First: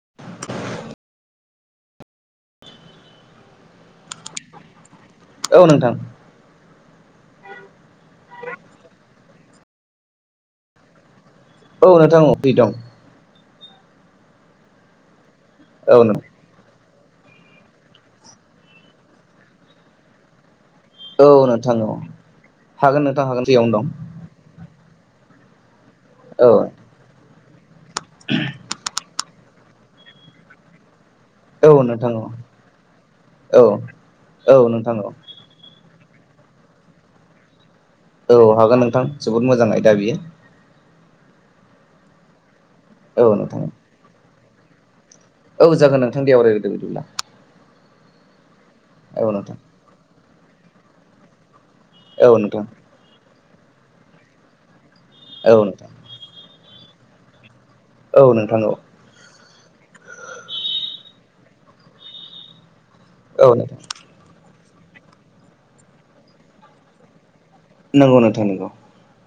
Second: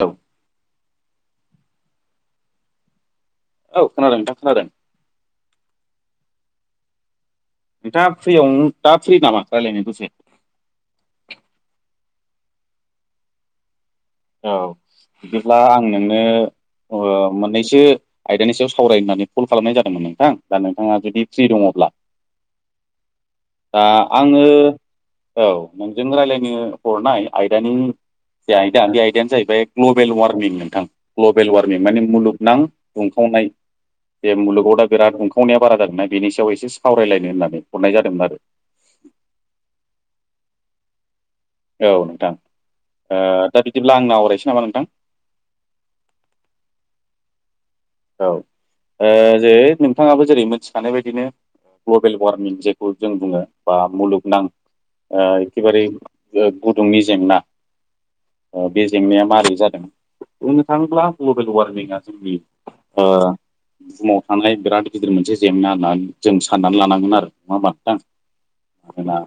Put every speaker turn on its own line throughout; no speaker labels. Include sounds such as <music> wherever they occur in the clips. औ। औ खोनादों नोंथां खोनादों।
औ नोंथां।
नोंथाङा फ्रियाव दा फ्रि नामा रायलायनो दसे?
औ नोंथां औ फ्रि दं।
औ बिदिब्ला आं
औ नों
नोंनो अ' मोननैसो आयदानि सायाव सावराय होननानै कल खालामनाय जादोंमोन नोंथां। दा नोंथाङा जुदि
औ
फ्रि
नोंथां
दङब्ला?
औ हागोन नोंथां हागोन फ्रियावनो दं
दा आङो औ नोंजों
औ
रायलायनो हरनाय आयदानि जाय यानो जाहैबाय ग्ल'बेल वार्मिं नोंथां ग्ल'बेल
औ
वार्मिं माने
नोंथां औ
मुलुगनां दुंखावनाय।
औ
जे
औ
मुलुगाव दा
नोंथां
बिराद
औ
दुंखावनाया बारा जादोंना। बेनि सायाव एसे सावरायलायनो होननानै। हरनाय जादोंमोन
औ
आरो
हागोन नोंथां जोबोद मोजां आयदा बियो।
औ नोंथां
औ
ओ
नोंथां
दा बिदिब्ला आंनो आवरायसै नामा नोंथां।
औ जागोन नोंथां दे आवरायग्रोदो बिदिब्ला।
औ ओ
औ
जे
नोंथां
नोंथाङाबो जेरै मोनथिखानाय बायदिनो ग्लबेल
औ
वारमिं
नोंथां
जेखौ जों बुङो बा मुलुगनां ओ
औ
एखेबारे
नोंथां
ओ गुदुंनि जेंना
औ नोंथां
ओ
औ
बे जेंनाया मारै जादों? बुंनो थाङोब्ला ग्लबेल वारमिंआ जोंनि ओ
औ नोंथां
बुहुमाव थानाय बिराद गिदिर मोनसे जेंना होननानै जों साननानै लानांगोन आरो। नङा होमबा
नंगौ नोंथां नंगौ।
मानोना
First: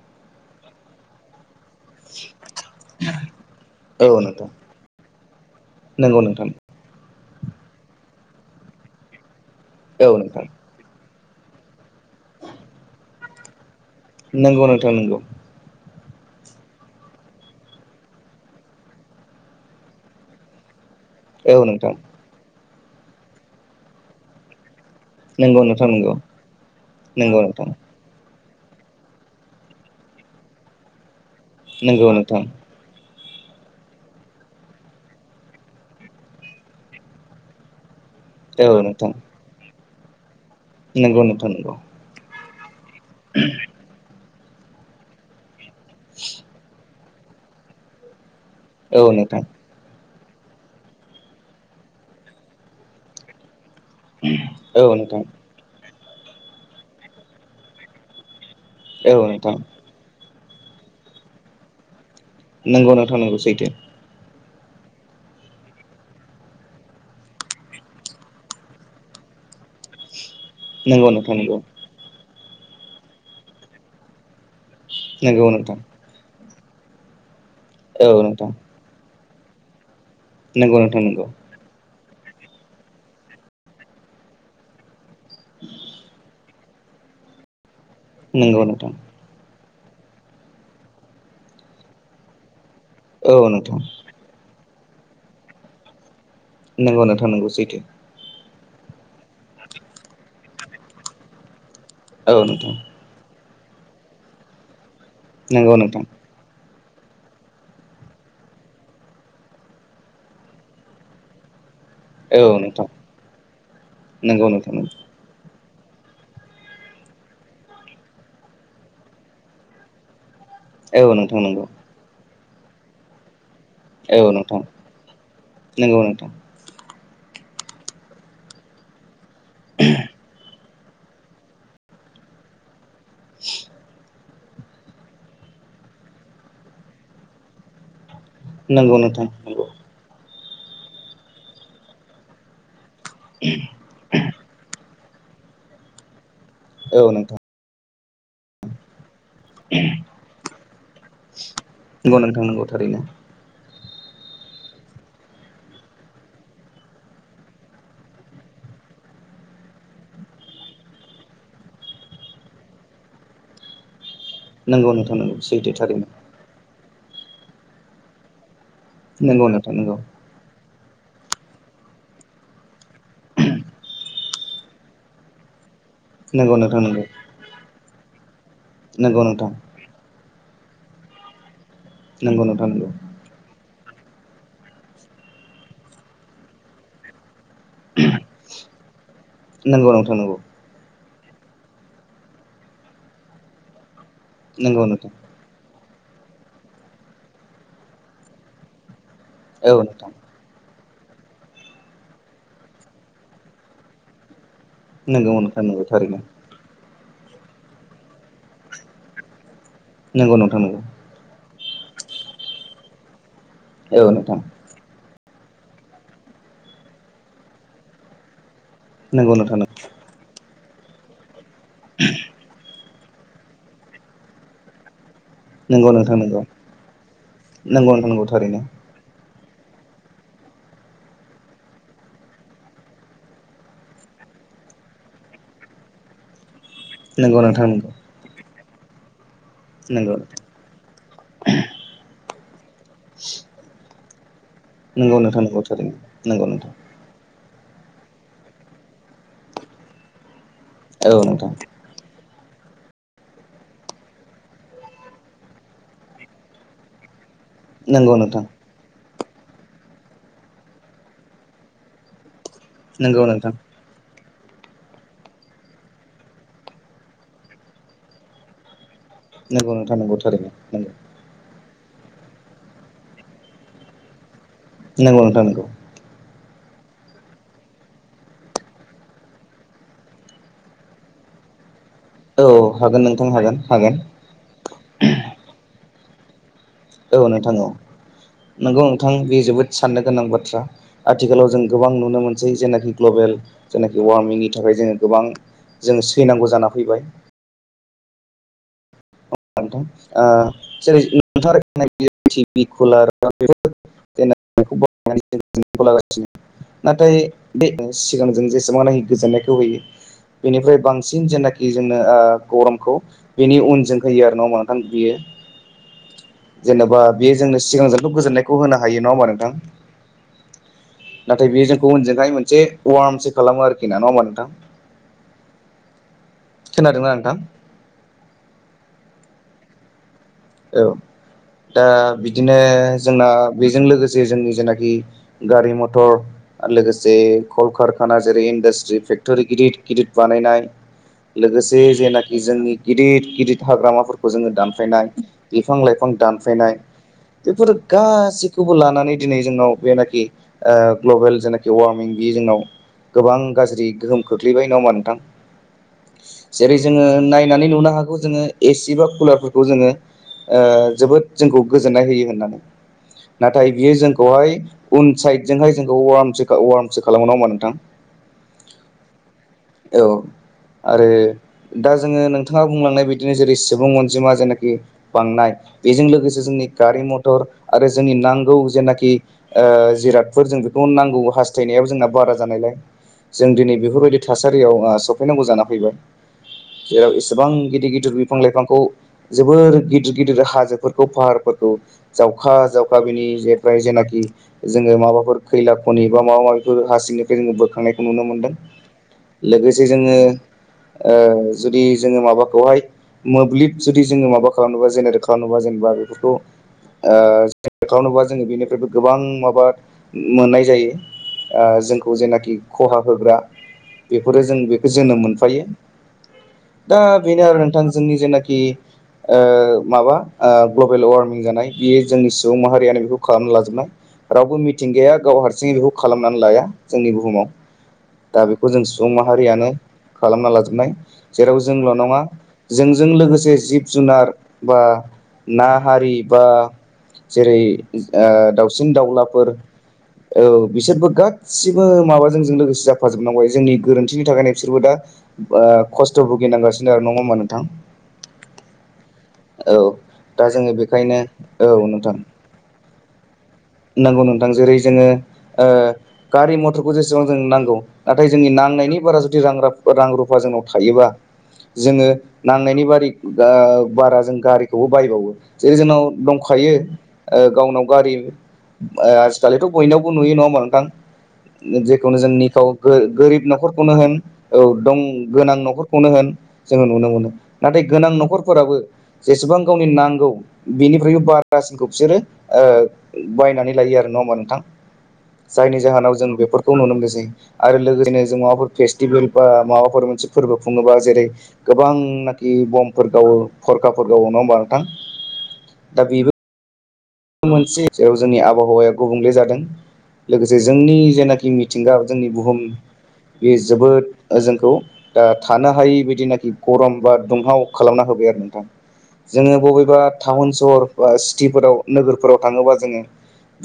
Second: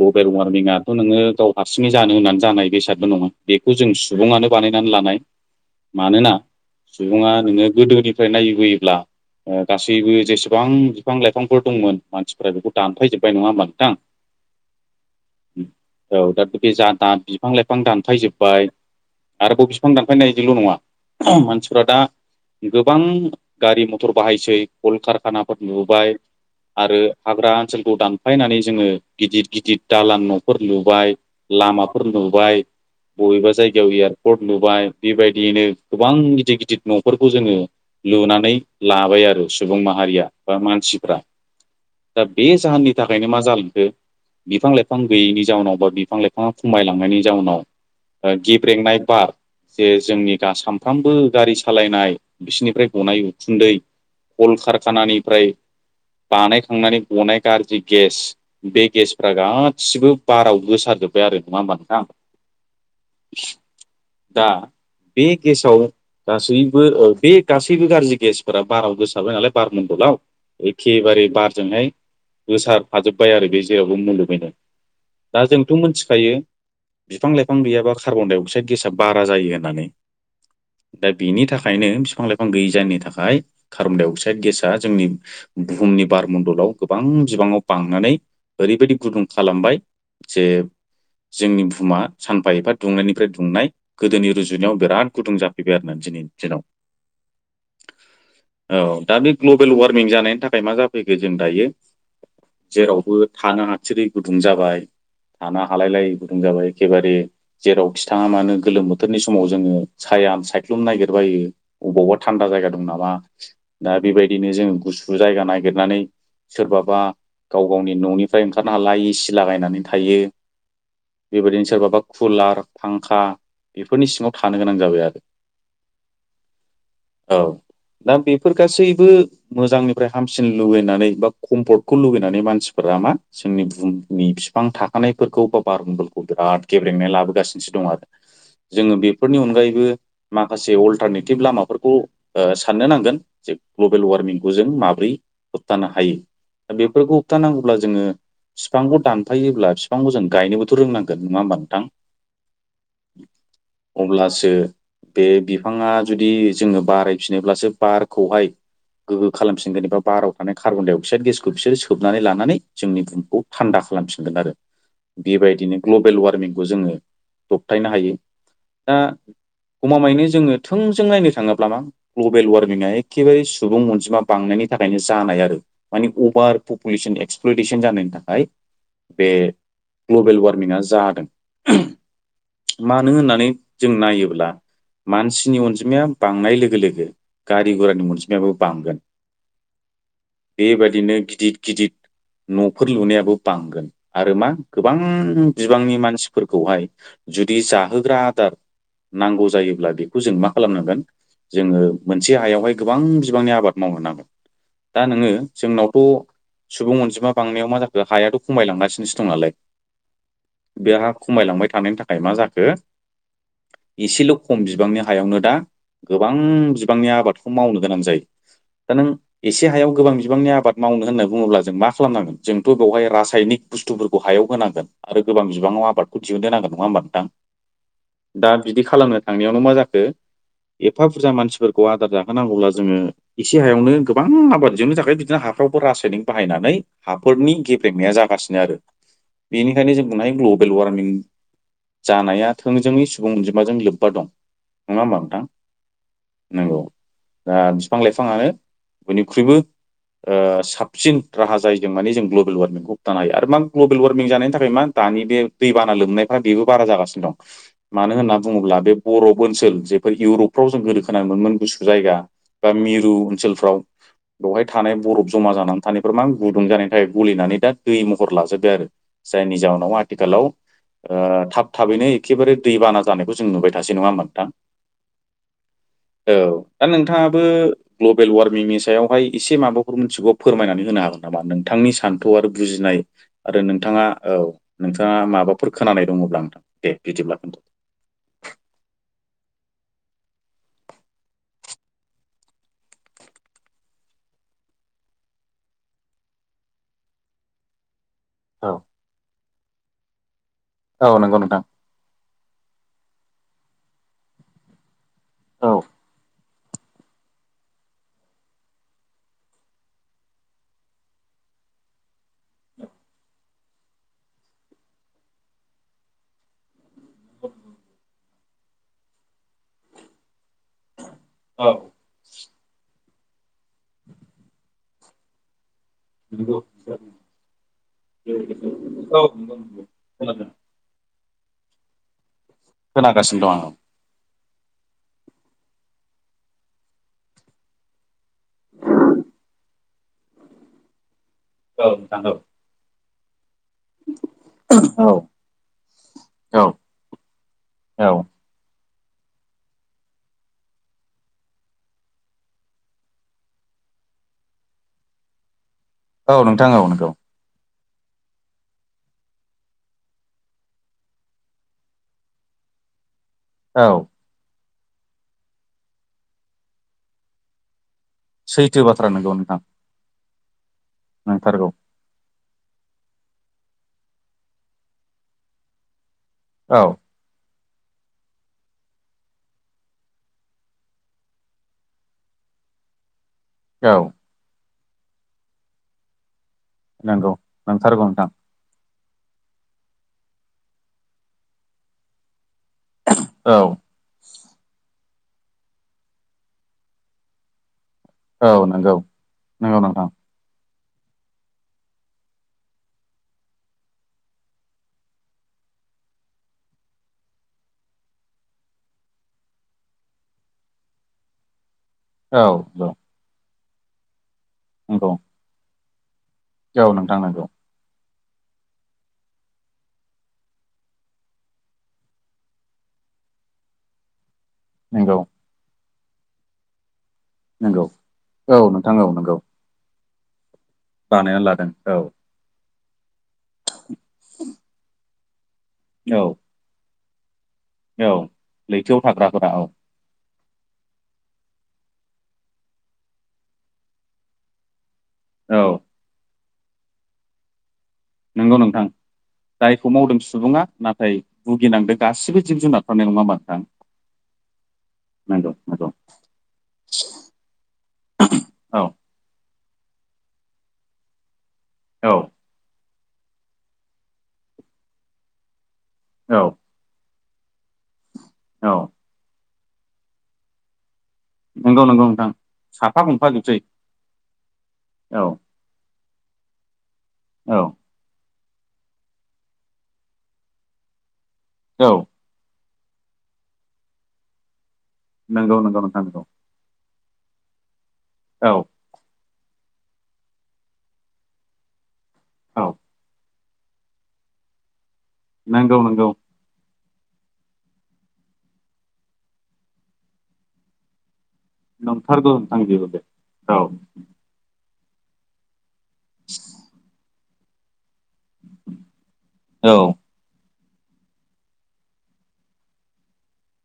ग्लबेल वारमिंआथ' नोङो गाव हारसिङै जानो होननानै जानाय बेसादबो नङा। बेखौ जों
औ नोंथां
सुबुङानो बानायनानै लानाय।
नंगौ
मानोना
नोंथां
सुबुङा नोङो गोदोनिफ्राय नायबोयोब्ला
औ
गासैबो
नोंथां
जेसेबां बिफां लाइफांफोर दंमोन। मानसिफोरा बेखौ दानफायजोबबाय नङा होमब्ला?
नंगौ नोंथां नंगौ।
औ दा बे जा दा बिफां लाइफां दानफायजोबबाय। आरोबाव बिफां दानफायनायजोंल' नङा।
औ
मानसिफ्रा
नोंथां
दा गोबां गारि मथर बाहायसै। कलकारखानाफोर
नंगौ नोंथां नंगौ
लुबाय आरो
नंगौ
हाग्रा
नोंथां
ओनसोलखौ दान फायनानै जोङो गिदिर गिदिर दालां न'फोर लुबाय लामाफोर
नंगौ नोंथां
लुबाय। बबेबा जायगायाव एयारपर्ट लुबाय। बेबायदियैनो गोबां गिदिर गिदिर न'फोरखौ जोङो लुनानै
औ नोंथां
लाबाय आरो सुबुं माहारिया बा मानसिफ्रा।
नंगौ नोंथां नंगौ
दा बे जाहोननि थाखायनो मा जालांखो बिफां लाइफां गैयैनि जाहोनाव बा बिफां लाइफाङा खमायलां नायनि जाउनाव ओ गिब्रेंनाय
औ
बार
नोंथां
जे जोंनि सानफ्रोमबो गारि सालायनाय बिसोरनिफ्राय गनाय उखुन्दै कल
औ नोंथां
कारखानानिफ्राय बानायखांनानै गनाय गाज्रि गेस बे
औ
गेसफ्रा
नोंथां
गासिबो बाराव गोसार जोबबाय आरो नङा होमबा नोंथां?
नंगौ नोंथां नंगौ सैथो
दा बे गेसाव गासैबो ओ बे गासैबो गाज्रि गेसफोरा बाराव गोसाबाय नालाय बारमन्दलाव
नंगौ
एखेबारे
नोंथां नंगौ
बारजोंहाय गोसार फाजोबाय आरो बे जेरावबो मुलुगैनो। दा
नंगौ
जोंथ'
नोंथां
मोनथिखायो? बिफां लाइफां गैयाबा
औ
कार्बन डाइ
नोंथां
अक्साइड गेसा बा रा जायो होननानै।
नंगौ नोंथां
दा
नंगौ
बिनि थाखायनो फि फां लाइफां गैयै जायनि थाखाय कार्बनडाइ अक्साइड गेसा जोंनि बुहुमनि बारमण्डलाव गोबां बिबाङाव बांनानै
नंगौ नोंथां
ओरैबायदि गुदुं खालामबाय। जे जोंनि बुहुमा सानफा एफा दुंनायनिफ्राय
औ
दुंनाय
नोंथां
गोदोनि रुजु जुनायाव बिराद गुदुं जाफैबाय आरोना दिनै।
नांगौ नोंथां नांगौ सैथो
औ दा बे ग्लबेल वार्मिं जानायनि थाखाय मा जाफैखो जों दायो
औ नोंथां
जेरावबो थानो हाथिरै गुदुं जाबाय थानो
नंगौ
हालाय
नोंथां
लायि गुदुं जाबाय एखेबारे जेराव खिथाङा मानो गोलोम बोथोरनि समाव जोङो साया सा साइख्लुमनो नागिरबायो अबावबा
औ
थान्दा जायगा दं
नोंथां
नामा दा
नंगौ
बेबायदिनो जोङो
नोंथां
गुसु जायगा नाय नागिरनानै सोरबाबा गाव गावनि न'निफ्राय ओंखारनो हाला एसि लागायनानै थायो
औ नोंथां नंगौ
बेबायदिनो सोरबाबा कुलार फांखा बेफोरनि सिङाव थानो गोनां जाबाय आरो
नोंगौ नोंथां
औ दा बेफोर गासैबो मोजांनिफ्राय हामसिन लगैनानै बा कम्फर्टखौ लुुबैनानै मानसिफोरा आ मा जोंनि बुहुमनि बिफां थाखानायफोरखौ बा बारमण्डलखौ बिराद गेब्रेंनाय लाबोगासिनोसो दं आरो जोङो
नंगौ नोंथां
बेफोरनि
नंगौ
अनगायैबो माखासे अल्टारनेटिभ लामाफोरखौ ओ साननो नां गोन जे ग्लबेल वार्मिंखौ जों माब्रै होबथानो हायो
औ
बेफोरखौ
नोंथां
होबथानांगौब्ला जोङो बिफांखौ दानफायोब्ला बिफांखौ जों गायनोबोथ' रोंनांगोन नङा होमबा नोंथां
औ थारैनो
अब्लासो बे बिफाङा जुदि जोङो बारायफिनोब्लासो बारखौहाय गोगो खालामफिनगोन एबा बाराव थानाय कार्बन डाइ अक्साइड गेसखौ बिसोरो सोबनानै लानानै जोंनि बहखौ थान्दा खालामफिन गोन आरो
नंगौ नोंथां नंगौ सैथो
बेबायदिनो
थारैनो
ग्लबेल वार्मिंखौ जोङो दबथायनो हायो दा
नोंगौनो
गमामायैनो जोङो थोंजों नायनो थाङोब्ला मा ग्लबेल वारमिंआ एखेबारे सुबुं अनजिमा बांनायनि थाखायनो जानाय आरो माने
नंगौ
अभार
नोंथां नंगौ
पपुलेसन एक्सप्लटेसन जानायनि थाखाय
नंगौ
बे
नोंथां
ग्लबेल वार्म मिना जादों
नंगौ नोंथां नांगौ
मानो होननानै जों नायोब्ला मानसिनि अनजिमाया बांनाय लोगो लोगो गारि गुरानि अनजिमायाबो बांगोन
नंगौ नोंथां नांगौ
गिदिद गिदिद न'फोर लुनायाबो बांगोन आरो मा
नंगौ
गोबां
नोंथां
बि बिबांनि मानसिफोरखौहाय जुदि जाहोग्रा आदार नांगौ
औ
जायोब्ला
नोंथां
बेखौ जों मा खालामनांगोन जोङो मोनसे हायावहाय गोबां बिबांनि आबाद मावनो नांगोन दा नोङो
नंगौ नोंथां नंगौ
जोंनावथ'
थारैनो
स सुबुं अनजिमा बांनायाव मा जाखो हायाथ' खमायलांगासिनोसो दं नालाय
नंगौ नोंथां नंगौ
बे हा खमायलांबाय था थानायनि थाखाय मा जाखो
औ
एसेल'
नोंथां
खम बिबांनि हायावनो दा गोबां बिबांनि आबादखौ मावनो गोनां जायो दा नों
नंगौ नोंथां नंगौ
एसे हायाव गोबां बिबांनि आबाद मावनो होनना बुङोब्ला जों मा खालामनांगोन जोंथ' बेवहाय रासायनिक बुस्थुफोरखौ हायाव होनांगोन आरो गोबां बिबाङाव
नंगौ नोंथां
आबादखौ
नंगौ
दिहुनद नांगोन नङा होमबा नोंथां
नंगौ नोंथां नंगौ
दा
थारैनो
बिदि खालामनो थांनायावनो मा जाखो एफा बुरजा मानसिफोरखौ आदार जाहोनांगौब्ला जोङो एसे हायावनो गोबां आबाद जनो थाखाय बिदिनो ह हाफ्रावबो रासायनिक बाहायनानै
नंगौ
हाफोरनि
नोंथां नंगौ
गेब्लेनाया जागासिनो आरो। बेनिखायनो जों बुंनो हायो ग्लबेल वारमिं जानाया थोंजोङै सुबुं अनजिमाजों लोब बादं
नंगौ नोंथां नंगौ थार नंगौ नोंथां।
बिफां लाइफाङानो बयनिख्रुइबो
औ
साबसिन
नोंथां
राहा जायो माने जों ग्लब ग्लबेल वार्मिंखौ होबथानो हायो आरो मा ग्लबेल वार्मिं जानायनि थाखाय मा दानि बे दैबाना लोमनाय्रा बे बारा जागासिनो दं
नंगौ
मानो होनना
नोंथां
बुङोब्ला बे बरफ ओनसोल जेफोर इउरपफ्राव जों गोदो खोनायोमोन गुसु जायगा बा मिरु
नंगौ नोंथां
ओनसोलफ्राव बेवहाय थानाय बरफ जमा जानानै थानायफोर मा गुदुं जानायनि थाखाय गलिनानै दा दै महर लाजोब्बाय आरो जायनि
नंगौ
जाहोनाव
नोंथां नंगौ थारैनो
आथिखालाव
नंगौ
थाब थाबैनो एखेबारे दैबाना जानायखौ जों नुबाय थासै नङा होनबा नोंथां
नोंगौ नोंथां नंगौ।
औ दा नोंथाङाबो ग्लबेल वारमिंनि सायावहाय एसे माबाफोर मिथिगौ फोरमायनानै होनो हागोन नामा नों नोंथांनि सान्थौ
औ
आरो बुजिनाय
हागोन नोंथां हागोन
आरो
हागोन
नोंथाङा औ नोंथाङा माबाफोरखौ खोनानाय दङब्ला नोंथां दे
औ
बिदिब्ला
नोंथां
नोंथाङा।
औ
<inaudible>
नंगौ नोंथां बे जोबोद साननो गोनां बाथ्रा आथिखालाव जों गोबां नुनो मोनसै जेनाखि ग्लबेल जेनाखि वार्मिंनि थाखाय जोङो गोबां जोङो सैनांगौ जाना फैबाय
औ।
जेरै
औ नंगौ
नोंथां आरो टिभि कुलार बेफोरनो
औ
नाथाय बे सिगांजों जेसेबांनाखि गोजोननायखौ होयो बेनिफ्राय बांसिन जेनाखि जोंनो गरमखौ बेनि उनजों होयो आरो नाबा नोंथां बियो जेन'बा बेयो जोंनो सिगांजोंथ' गोजोननाय होन हायो नङा हा नोंथ ना बे
औ
जोंखौहाय मोनसे खालामो आरोखि ना नाब नोंथां
नगौ
खोनादोंना नोंथां
औ नंगौ नंगौ
औ दा बिदिनो जोंना
खोनागासिनो दं आं
बेजों लोगोसे जोंनि जेख गारि मथर लोगोसे काल खार काना जेरै इन्डास्ट्रि फेक्टरि गिदिर गिदिर बानायनाय लोगोसे
औ नोंथां औ
जेनाखि जोंनि गिदिर गिदिर हाग्रामाफोरखौ जोङो
औ
दानफायनाय बिफां लाइफां
औ
दानफायनाय बेफोर
औ
गासैखौबो खौ लानानै दिनै जोंनाव बेनाखि ग्लबेल जेनाखि वारमिं बे जोंनाव गोबां गाज्रि गोहोम खोख्लैबाय ना होमा नोंथां
औ नोंथां
जेरै
औ
जोङो
नंगौ
नायनानै नुनो हागौ जोङो एसि बा कुलारफोरखौ जोङो जोबोद जोंखौ गोजोननाय होयो होननानै नाथाय
औ
बियो जोंखौहाय उन साइदजोंहाय जोंखौ व वार्मसो खालामो ना हामा नोंथां
सैथो बाथ्रा नोंगौ नोंथां
औ आरो
नंथारगौ
दा जोङो नोंथाङा बुंलांनाय बिदिनो जेरै सुबुं अनजिमा जेनाखि बांनाय बेजों लोगोसे जोंनि
औ
गारि मथर आरो जोंनि नांगौ जेनाखि जिरादफोर जों बेखौ नांगौ हास्थायनायाव जोंना बारा जानायलाय जों दिनै
औ
बेफोरबायदि थासारियाव सफैनांगौ जाना फैबाय जेराव
नंगौ
इसेबां गिदिर
नंथारगौ
गिदिर
नोंथां
बिफां लाइफांखौ जोबोर गिदिर गिदिर हाजोफोरखौ फाहारफोरखौ जाव अखा जावखा बेनि
औ
ज जे ज माबा फोर खैला खनि बा माबा माबिफोर हांखौ जो बोखांनाय नुनो मोनदों
औ नंगौ नंगौ
लोगोसे
नोंथां
जोङो ओ जुदि जोङो माबाखौहाय मोब्लिब जुदि जोङो माबाखौ खालामनोबा जेनेरेट खालामनोबा जेनेबा बेफोरखौ ओ खालामोबा जोङो बेनिफ्रायबो गोबां माबा मोननाय जायो। ओ जोंखौ
औ
जेनाखि
औ
खहा होग्रा फोरो जों बेखौ
नंगौ
जोंनो मोनफायो।
औ
दा
नोंथां
बेनो
नंगौ
आरो नोंथां जोंनि जेनाखि ओ माबा ओ ग्लबेल वार्मिं जानाय बेयो जोंनि सुबुं माहारियानो बेखौ खालामना लाजोबनाय। रावबो मिथिंगाया
नंगौ
गाव हारसिङै बिखौ खालामनानै लाया। जोंनि बुहुमाव
नंगौ
दा
औ
बेखौ जों
नोंथां औ
सुबुं
नंगौ
माहारियानो खालामना ला। नाय
बानायनानै
जेराव
लादों
जोंल'
औ
नङा जोंजों लोगोसे जिब जुनार बा ना हारि
औ
बा जेरै
औ
ओ दाउसिन
लैथोआव
दाउलाफोर
थाग्राफोरा औ
औ बिसोरबो गासिबो माबाजोंजों लोगोसे जाफाजोबनांबाय जोंनि गोरोन्थिनि थाखायनो बिसोरबो दा
औ
ओ खस्थ' भुगिनांगासिनो आरो नङा होमबा नोंथां?
नंगौ नोंथां।
औ
जायखौ मावदों
दा
सुबुङा
जोङो बेखायनो
नाथाय
औ
भुगिनांदों गासिबो जिब जुनारफ्रानो नङा होमबा नोंथां?
नांगौ नोंथां जेरै जोङो
नंगौ नंगौ
गारि ओ मथरखौ जेसेबां जों नांगौ नाथाय जोंनि
औ
नांनाय नांनायनि बारा रां रुफा जोंनाव थायोबा जोङो
औ
नांनायनि बारि आ बारा जों गारिखौबो बायबावो जेरै जोंनाव
औ
दंखायो ओ गावनाव गारि
औ
ओ आजिखालिथ' बयनावबो नुयो नङा होमबा नोंथां?
नंगौ नंगौ
जेखुनु
नोंथां
जोंनिखौ
साफा
गोरिब
गंफाजोबसै
नख'रखौनो होन औ दं
औ
गोनां नख'रखौ खौनो होन जोङो नुनो मोनो
औ
नाथाय गोनां नख'र फोराबो जेसेबां गावनि नांगौ बिनिफ्रायबो बारासिनखौ
औ
बिसोरो ओ बायनानै लायो आरो नङा होमबा नोंथां
नंगौ
जायनि
नंगौ नोंथां
जाहोनाव
नंगौ
जों बेफोरखौ नुनो मोनसै। आरो लोगोसेनो जों
औ
माबाफोर फेसटेभेल बा माबाफोर मोनसे फोरबो खुङोबा जेरै गोबांनाखि
औ
बमफोर फरखाफोर गावो नङा होमबा नोंथां?
नोंगौ
दा
नोंगौ।
बेबो मोनसे जोंनि आबहावाया गुबुंले जादों लोगोसे जोंनि जेनाखि मिथिंगा जोंनि
नंथारगौ नोंथां
बुहुम
बेबो बे
बे
औ
जोबोद ओ जोंखौ दा थानो हा जिनाखि गरम बा दुंहाव खालामना होबाय आरो नोंथां जोङो
औ
बबेबा टाउन सहर बा सिटिफोराव नोगोरफोराव थाङोबा जोङो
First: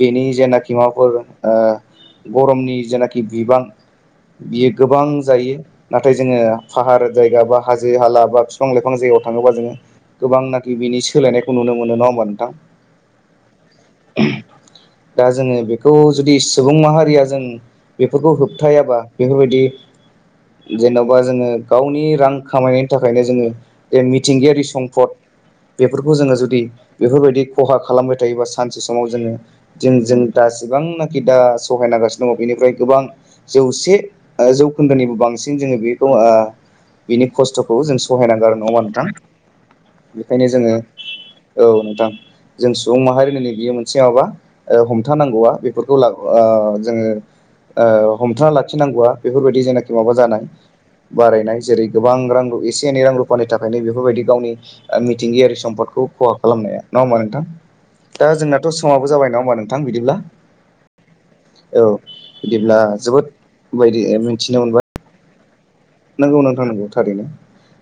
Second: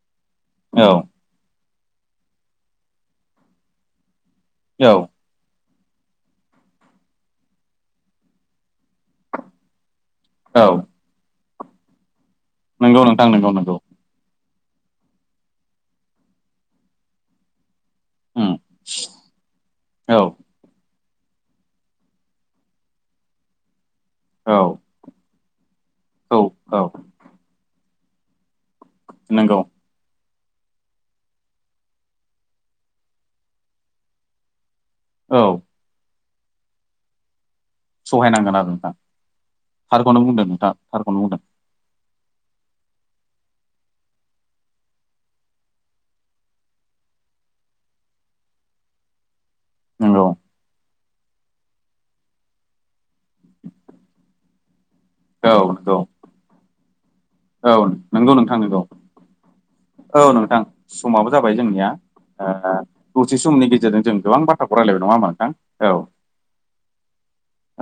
बेनि जेनाखि
औ
माबाफोर गरमनि जेनाखि बिबां बियो
औ
गोबां जायो। नाथाय जोङो फाहार जायगा बा हाजो हाला बा बिफां लाइफां जायगायाव थाङोबा जोङो गोबांनाखि बिनि सोलायनायखौ नुनो मोनो नङा होमबा?
नोंगौ नोंथां नोंगौ नोंगौ।
दा जोङो बेखौ जुदि सुबुं माहारिया जों बेफोरखौ
उम
होबथायाबा बेफोरबायदि
औ
जेन'बा जोङो गावनि रां खामायनायनि थाखायनो जोङो बे
औ
मिथिंगायारि सम्पद बेफोरखौ जोङो
औ
जुदि
औ
बेफोरबायदि खहा खालामबाय थायोबा। सानसे समाव जोङो
नंगौ
जों जों। दासिबांनाखि दा सहाय नांगासिनो दङ बेनिफ्राय गोबां जौसे जौ। उखोन्दोनिबो
औ
बांसिन जोङो बेखौ आ बिनि खस्थ' खौ जों सहायनांगौ आरो नङा होमबा नोंथां
थारखौनो बुंदों
बेखायनो
नोंथां
जोङो
थारखौनो बुंदों
औ नोंथां। जों सुबुं माहारिनि नैबेयो बियो मोनसे माबा हमथानांगौवा बेफोरखौ ला ओ जोङो। ओ हमथाना लाखिनांगौवा बेफोरबायदि जेनाखि माबा
नंगौ
जानाय बारायनाय जेरै गोबां रां रु एसे एनै रां रुफानि थाखायनो बेफोरबायदि गावनि
औ
मिथिंगायारि
नंगौ
सम्पदखौ खहा खालामनाया नङा होमबा नोंथां?
औ
दा
नंगौ नोंथां
जोंनाथ'
नंगौ
समाबो जाबाय नङा होमबा नोंथां बिदिब्ला
औ नोंथां समाबो जाबाय
औ
जोंनिया
बिदिब्ला
ओ
जोबोद
दसे समनि
बायदि
गेजेरजों जों गोबां
मिथिनो
बाथ्राखौ रायलायबाय
मोनबाय।
नङा होमबा नोंथां औ
नंगौ नोंथां नंगौ थारैनो।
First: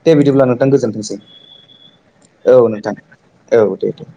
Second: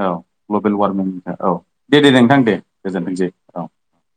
औ
दे बिदिब्ला नोंथां
ग्लबेल वार्मिं
गोजोनथोंसै
औ दे दे नोंथां
औ
दे
नोंथां
गोजोनथोंसै
औ दे दे